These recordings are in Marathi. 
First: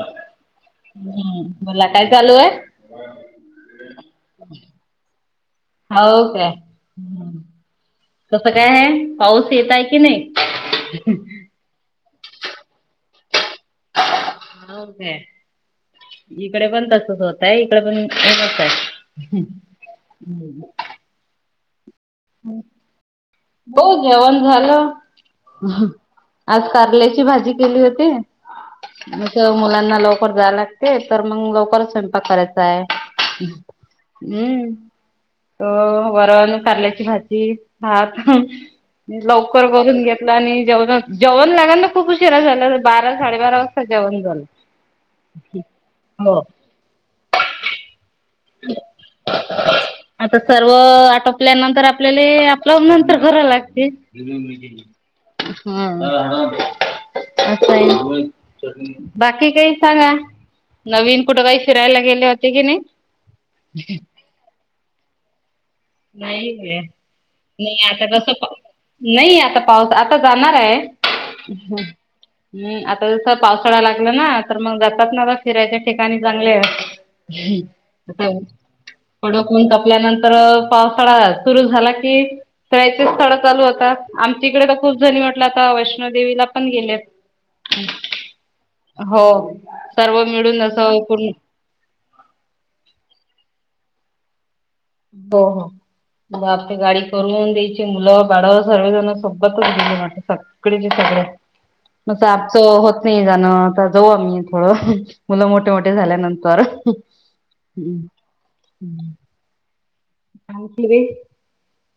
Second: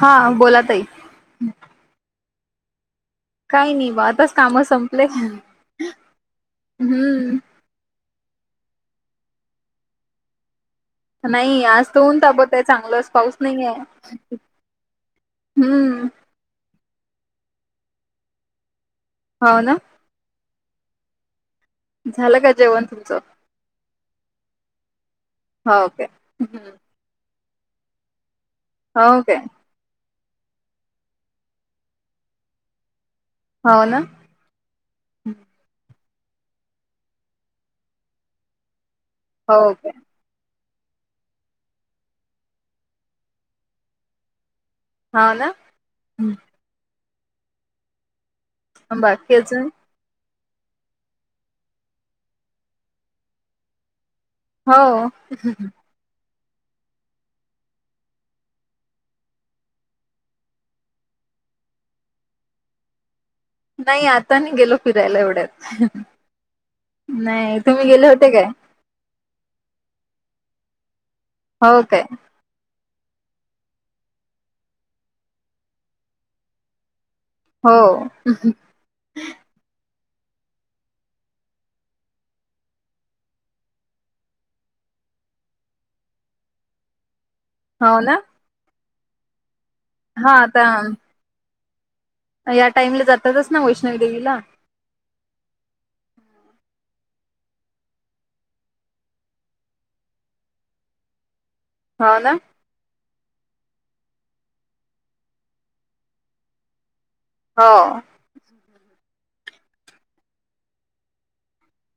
हा बोला ताई बोला काय चालू आहे? काही नाही बा आताच काम संपले हो काय हम्म. कसं काय आहे पाऊस येतंय की नाही? नाही आज ऊन ताबत आहे चांगलच पाऊस नाहीेये. हो काय इकडे पण तसच होतय इकडे पण ऊन आहे. हो ना ह् झालं का जेवण तुमचं? हो जेवण झालं हो ओके आज कारल्याची भाजी केली होती. हो काय जस मुलांना लवकर जायला लागते तर मग लवकरच स्वयंपाक करायचा आहे. हो ना हम् हो वरण कारल्याची भाजी भात हो लवकर ओके करून घेतल आणि जेव ग जेवण लागा ना खूप उशिरा झाला बारा साडे बारा वाजता जेवण झालं. हा ना. हो [inaudible] ह बाकीच आता सर्व आटोपल्यानंतर आपल्याला आपलं कराव लागते. हो [unintelligible] असं आहे बाकी काही सांगा? नवीन कुठं काही फिरायला गेले होते कि नाही? नाही आता नाही गेलो फिरायला एवढ्यात. नाही नाही तुम्ही आता गेले होते कस काय पाऊस नाही आता पाऊस आता जाणार आहे हो काय आ आता जस पावसाळा लागला ना तर मग जातात ना आता फिरायच्या ठिकाणी चांगले आहे. हो आता कडक तपल्यानंतर पावसाळा सुरू झाला की तचे स्ळा चालू होता आमच्या इकडे तर खूप जणी म्हटलं आता वैष्णवी देवीला पण गेल्यात. हो ना हो सर्व हा मिळून आता अस पण या टाइमला जातातच ना वैष्णवी देवीला. हो हो आपल्या गाडी करून द्यायची मुलं बाळ सर्वजण सोबतच गेले सगळे ज हो मग ना आमचं होतं नाही जाणं आता जाऊ आम्ही थोड मुलं मोठे मोठे झाल्यानंतर. हो हम्म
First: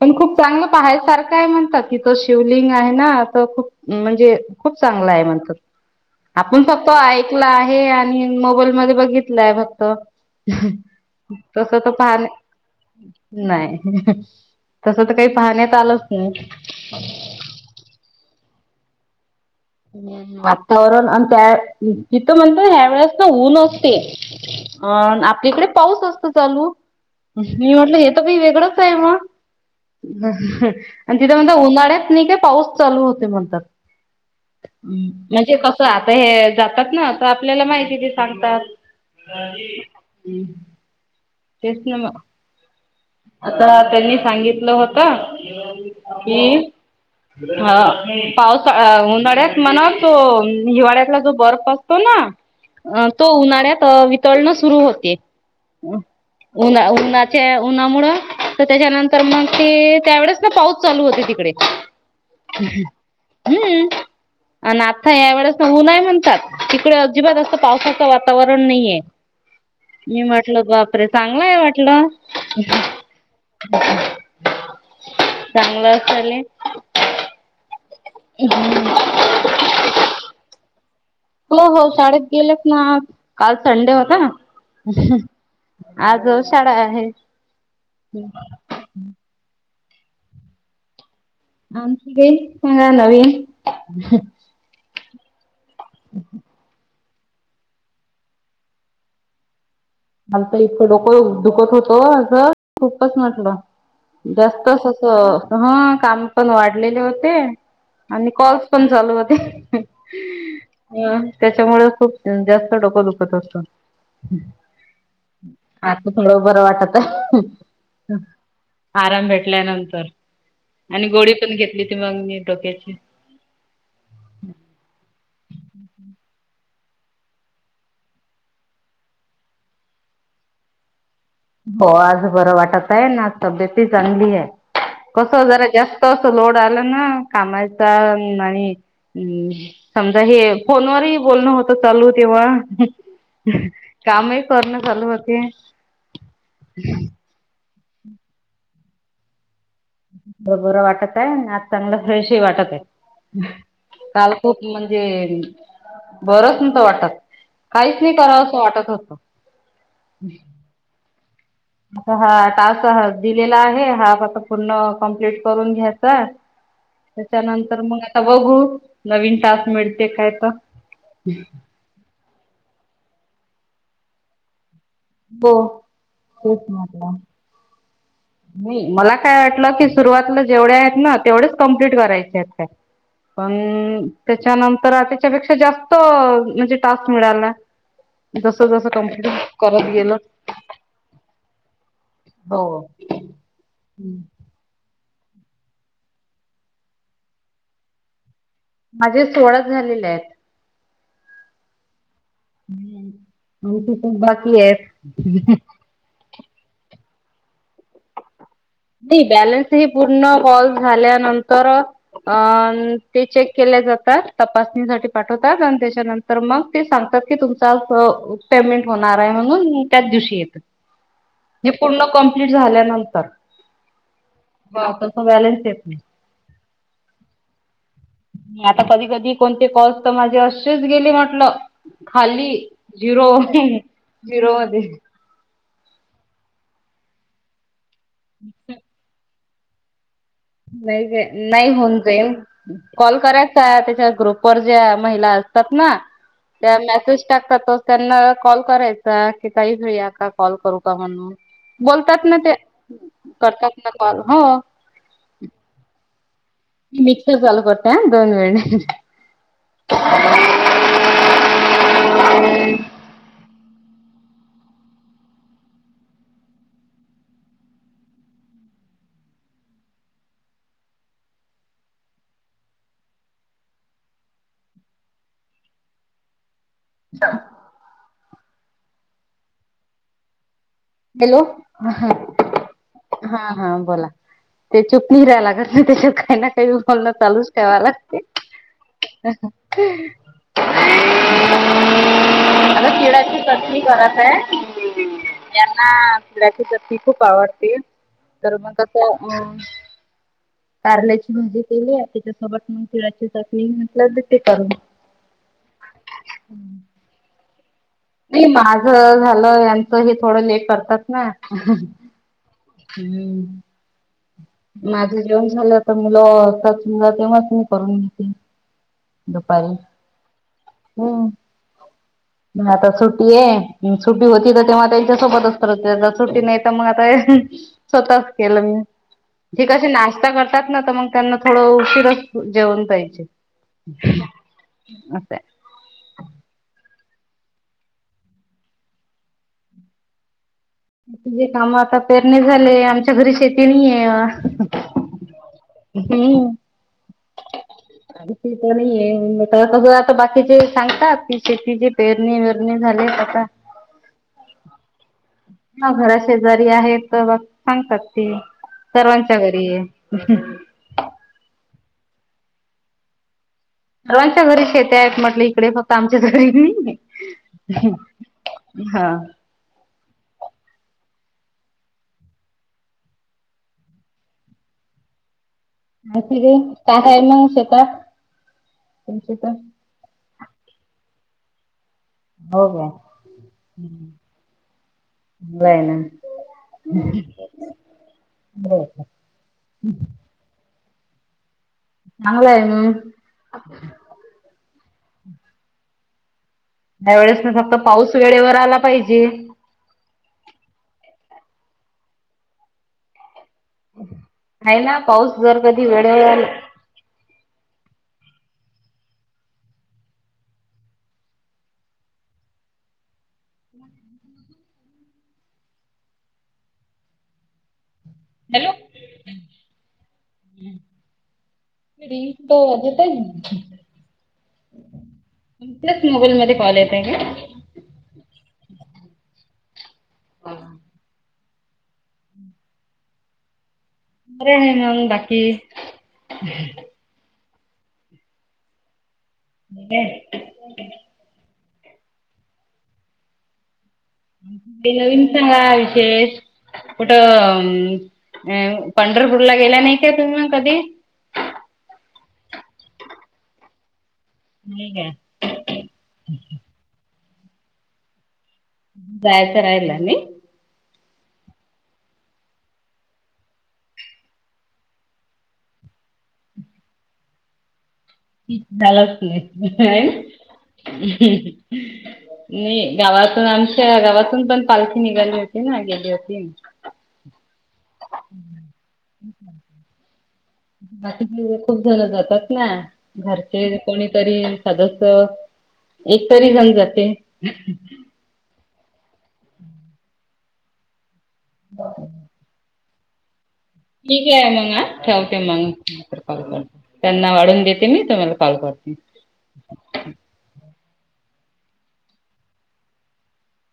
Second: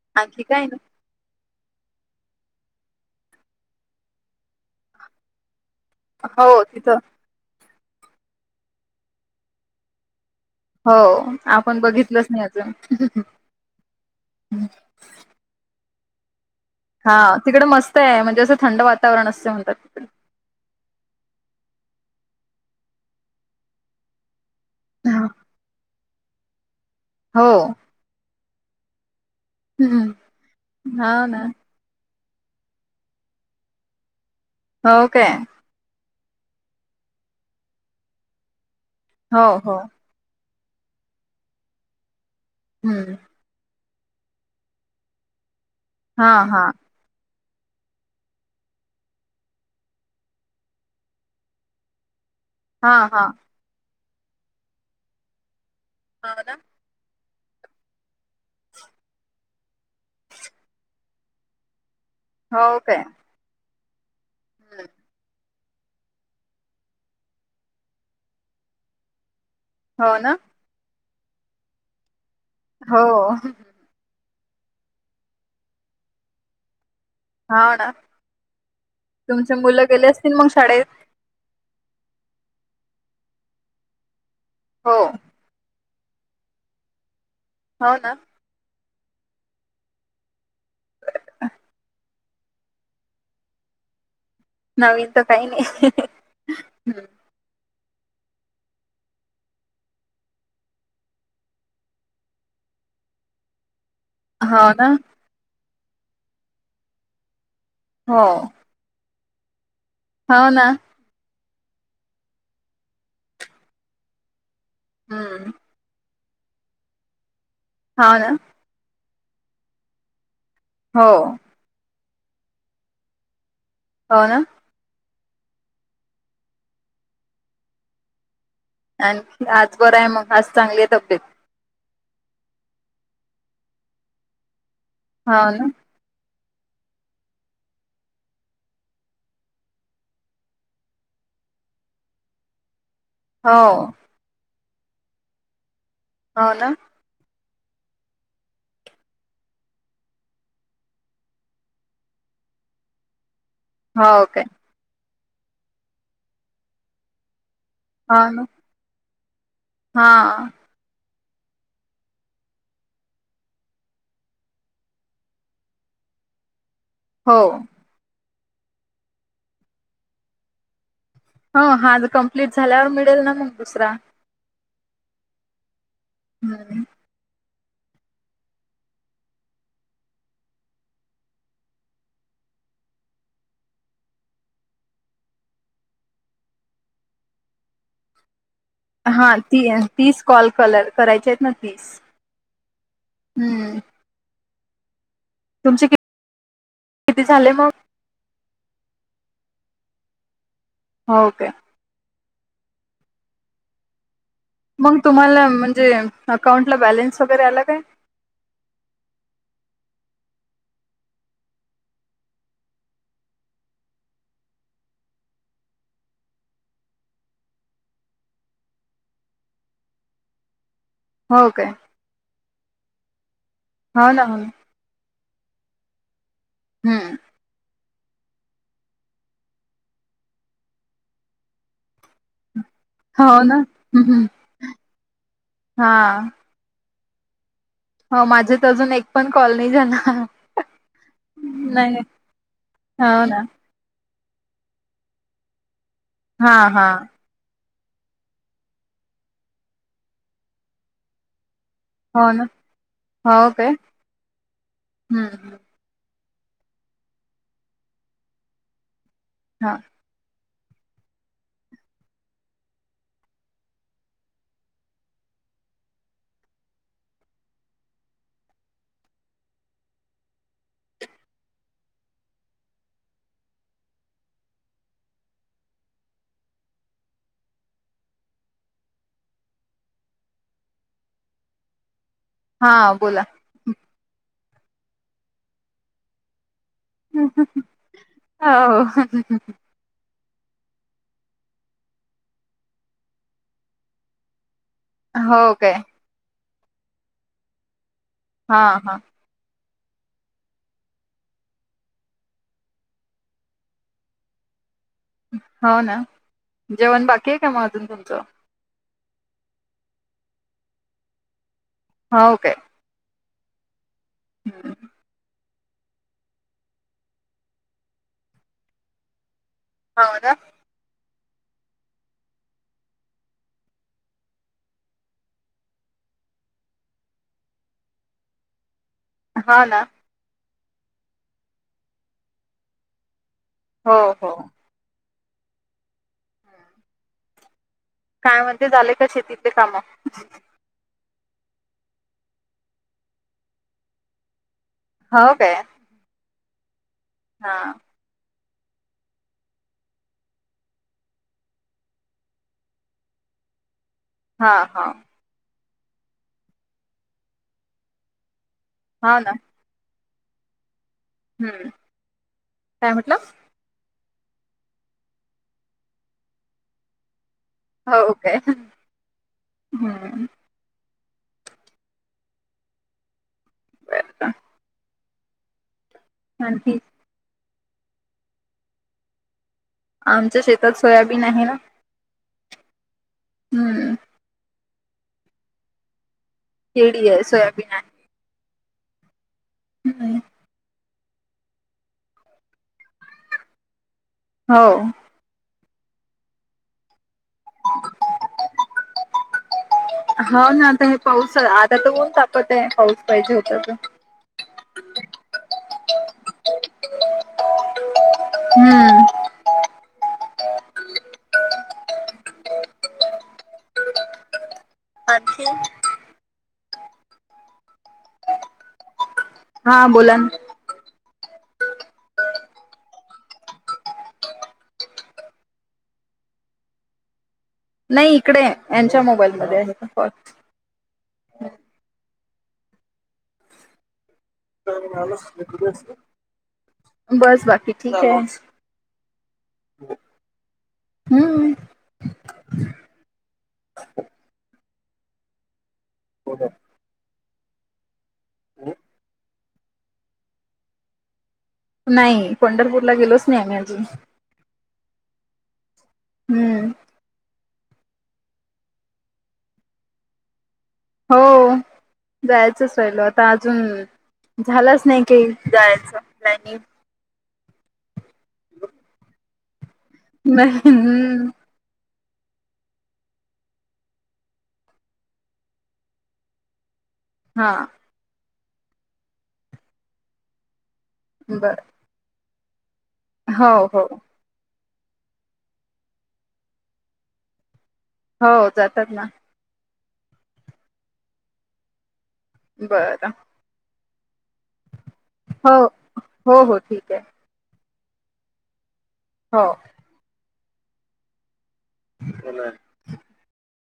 पण खूप आणखी काय चांगलं नाही पाहण्यासारखं काय म्हणतात तिथ शिवलिंग आहे ना तर खूप म्हणजे खूप चांगला आहे म्हणतात. हो आपण फक्त तिथं ऐकला आहे आणि मोबाईल मध्ये बघितलं आहे फक्त. हो तस आपण तर बघितलंच पाहण. नाही अजून नाही तस तर काही पाहण्यात आलंच नाही. हा तिकडे मस्त आहे म्हणजे असं थंड वातावरण अस आणि वातावरण आणि त्या तिथं म्हणत ह्या वेळेस ना ऊन असते अ आपलीकडे पाऊस असते. चालू हो मी म्हटलं हे तर वेगळंच आहे मग? हं. आणि हो तिथे ना म्हणत उन्हाळ्यात का पाऊस चालू होते म्हणतात हो काय म्हणजे कस आता हे जातात ना तर आपल्याला माहिती सांगतात. हो हो तेच नाम हम्म त्यांनी सांगितलं होत हा हा कि ह पावसा उन्हाळ्यात म्हणा तो हिवाळ्यातला जो बर्फ असतो ना. हा अ हा तो उन्हाळ्यात वितळणं सुरु होते हो ना उन्हा उन्हा उन्हामुळ तर त्याच्यानंतर मग ते त्यावेळेस ना पाऊस चालू होते तिकडे. हो क काय क. हं. नाथा यावेळे. ऊ नाही म्हणतात तिकडे अजिबात असं पावसाचं वातावरण नाहीये. हो मी ना म्हटल बापरे चांगलाय वाटलं. हो. चांगलं असेल. हा ना तुमचे मुलं गेले असतील मग शाळेत. हो हो शाळेत गेलेच ना काल संडे होता ना. हो आज शाळा आहे. हो ना आणखी काही सांगा नवीन. नवीन तर काही नाही हम्. मल तर इतकं डोकं दुखत होतो माझं खूपच म्हटलं. हो ना जास्तस ह काम पण वाढलेले होते. हो आणि कॉल्स पण चालू होते हो ना अ. त्याच्यामुळे खूप जास्त डोकं दुखत असत. हम्म थोडं बरं वाटत आहे. हा ना. आराम भेटल्यानंतर हो आणि गोळी पण घेतली ती मग मी डोक्याची. हो ना. हम् हम्. आणखी आज बरं आहे मग आज चांगली आहे तब्येत. हो आज बरं वाटत आहे ना तब्येत चांगली आहे कस हो जरा ना जास्त अस लोड. झालं ना कामाचा आणि. हम्म समजा हे फोनवररही बोलणं होतं चालू तेव्हा. हो कामही करणं चालू होती. हो ना. बर बरं वाटत आहे आज चांगलं फ्रेश ह वाटत आहे. हो काल काय खूप म्हणजे बरच न तो वाटतात. काहीच नाही हा कराव ना असं वाटत होतं. हा. आ हा तास दिलेला आहे हाफ आता पूर्ण कम्प्लीट करून घ्यायचा हो त्याच्यानंतर मग आता बघू नवीन तास मिळते काय तर. हो हा कंप्लीट झाल्यावर मिळेल ना मग दुसरा. हो तेच हम्म म्हटलं. नाही मला काय वाटलं की सुरुवातला जेवढ्या आहेत ना तेवढेच कम्प्लीट करायचे आहेत का. पण त्याच्यानंतर त्याच्यापेक्षा जास्त म्हणजे टास्क मिळाला. दसो दसो कंपट. हा ती कल कलर कराय ती. हो. तुमचे किती झाले मग. माझे सोळा झालेले आहेत. हो काे. त बाकी. आहेत. मग तुम्हाला म्हणजे अकाउंटला बॅलेन्स वगैरे आला काय. नाही बॅलनस ह पूर्ण ब झाल्यानंतर अ ते चेक के. त पाठवात आणि त्याच्यानंतर मग ते सांगतात की तुमेमं. म्हणून त्याच दिव हो य काय पूर्ण कप् झाल्यानंतर. हो ना हो ना. बॅले ते आप. हम्म. आता कधी कधी कोणते कॉस तर माझे असेच गेले म्हटलं खाली. हो झिरो ना हम्म झिरोमध्ये हा हो माझे तर अजून एक पण कॉलनी जाणार नाही का नाही होऊन जाईल कॉल हो ना करायचा त्याच्या ग्रुप वर ज्या महिला असतात ना हा त्या हा मेसेज टाकतात त्यांना कॉल करायचा की काही घेया का कॉल करू का म्हणून बोलतात ना ते हो काय करतात ना कॉल हो हम्म मिक्स झाल करत दोन वेने हा हॅलो ह हा बोला ते चुकून झालं त्याच्या काय का बोलणं चालूच कावाला हो आता चिड्याची कचणी करत आहे हो काय यांना फलाची ती खूप आवडते तर हा मग हा तं अ कारल्याची भाजी केली आहे त्याच्यासोबत मग तिळाची चकणी म्हटलं ते करून हो ना जेवण बाकी आहे का मग अजून तुमचं नाही झालं यांचं हे थोडं लेट करतात ना हो काय हम्म हम्म. माझं जेवण झालं तर मुल करतील तेव्हाच मी करून घे दुपारी हो ना नाही आता सुटी आहे सुट्टी होती तर तेव्हा त्यांच्या सोबत असत सुट्टी नाही तर मग आता स्वतःच केलं हा मी ना कशी नाश्ता करतात ना तर मग त्यांना थोडं उशिरा जेवण पाहिजे हो हो मता काय म्हणते झालेय का शेतीतले काम तुझे काम आता पेरणे झालेय आमच्या घरी शेती नाहीय हो काय हम्म हा त आता बाकीचे सांगतात की शेती ज पेरणी वेरणी झाले का हा हा ह घरा शेजारी आहे तर बघ सांगतात ती हो ना सर्वांच्या घरी आहे [inaudible] हम्म काय म्हटलं सर्वांच्या घरी शेेत आहेत म्हटलं इकडे फक्त आमच्या घरी नाही हो काय हा हम्म बल तठी आहे काय कायल मग शेतात शेत आमच्या शेतात सोयाबीन आहे ना हो का हम् ला आहे ना कडी आहे सोयाबीन आहे बरोर हम्म. चगय हो त्या वेळेस ना फक्त पाऊस वेळेवर आला पाहिजे हो ना आता हे पाऊस आता तरोऊन तापत आहे पाऊस पाहिजे हो आहे ना पाऊस जर कधी वेळेवर आला हम्म आणखी हॅलो हा बोला ना ी दो वाजे ते [unintelligible] त्याच मोबाईलमध्ये कॉल येताय का नाही इकडे यांच्या मोबाईलमध्ये आहे फो ह [inaudible] ह [inaudible] बरं आहे मग बाकी बस बाकी ठीक आहे. हे [inaudible] हम्म [inaudible] काही नवीन सांगा विशेष कुठं अ अं पंढरपूर पूरला गेला नाही का तुम्ही कधी नाही पंढरपूरला गेलोच नाही आम्ही अजून क [inaudible] हम्म जायचं राहिलं नही. हो जायचच राहिल आता अजून झालाच नाही काही जायचं प्लानिंग ह [inaudible] ह [unintelligible] नाही हम्म नाही गावातून आमच्या गावातून पण पालखी निघाली होती ना गेली होती. हा ह [inaudible] बाकीचे बर खूप जण जातात ना हो घरचे हो कोणीतरी जसं एक तरी जण जाते. हो जातात ना. बा [inaudible] बरं ठीके आहे मग ठेवते हो हो हो मग ठीक आहे त्यांना वाढून देत मी तुम्हाला कॉल करती. हो ह [inaudible] म [unintelligible]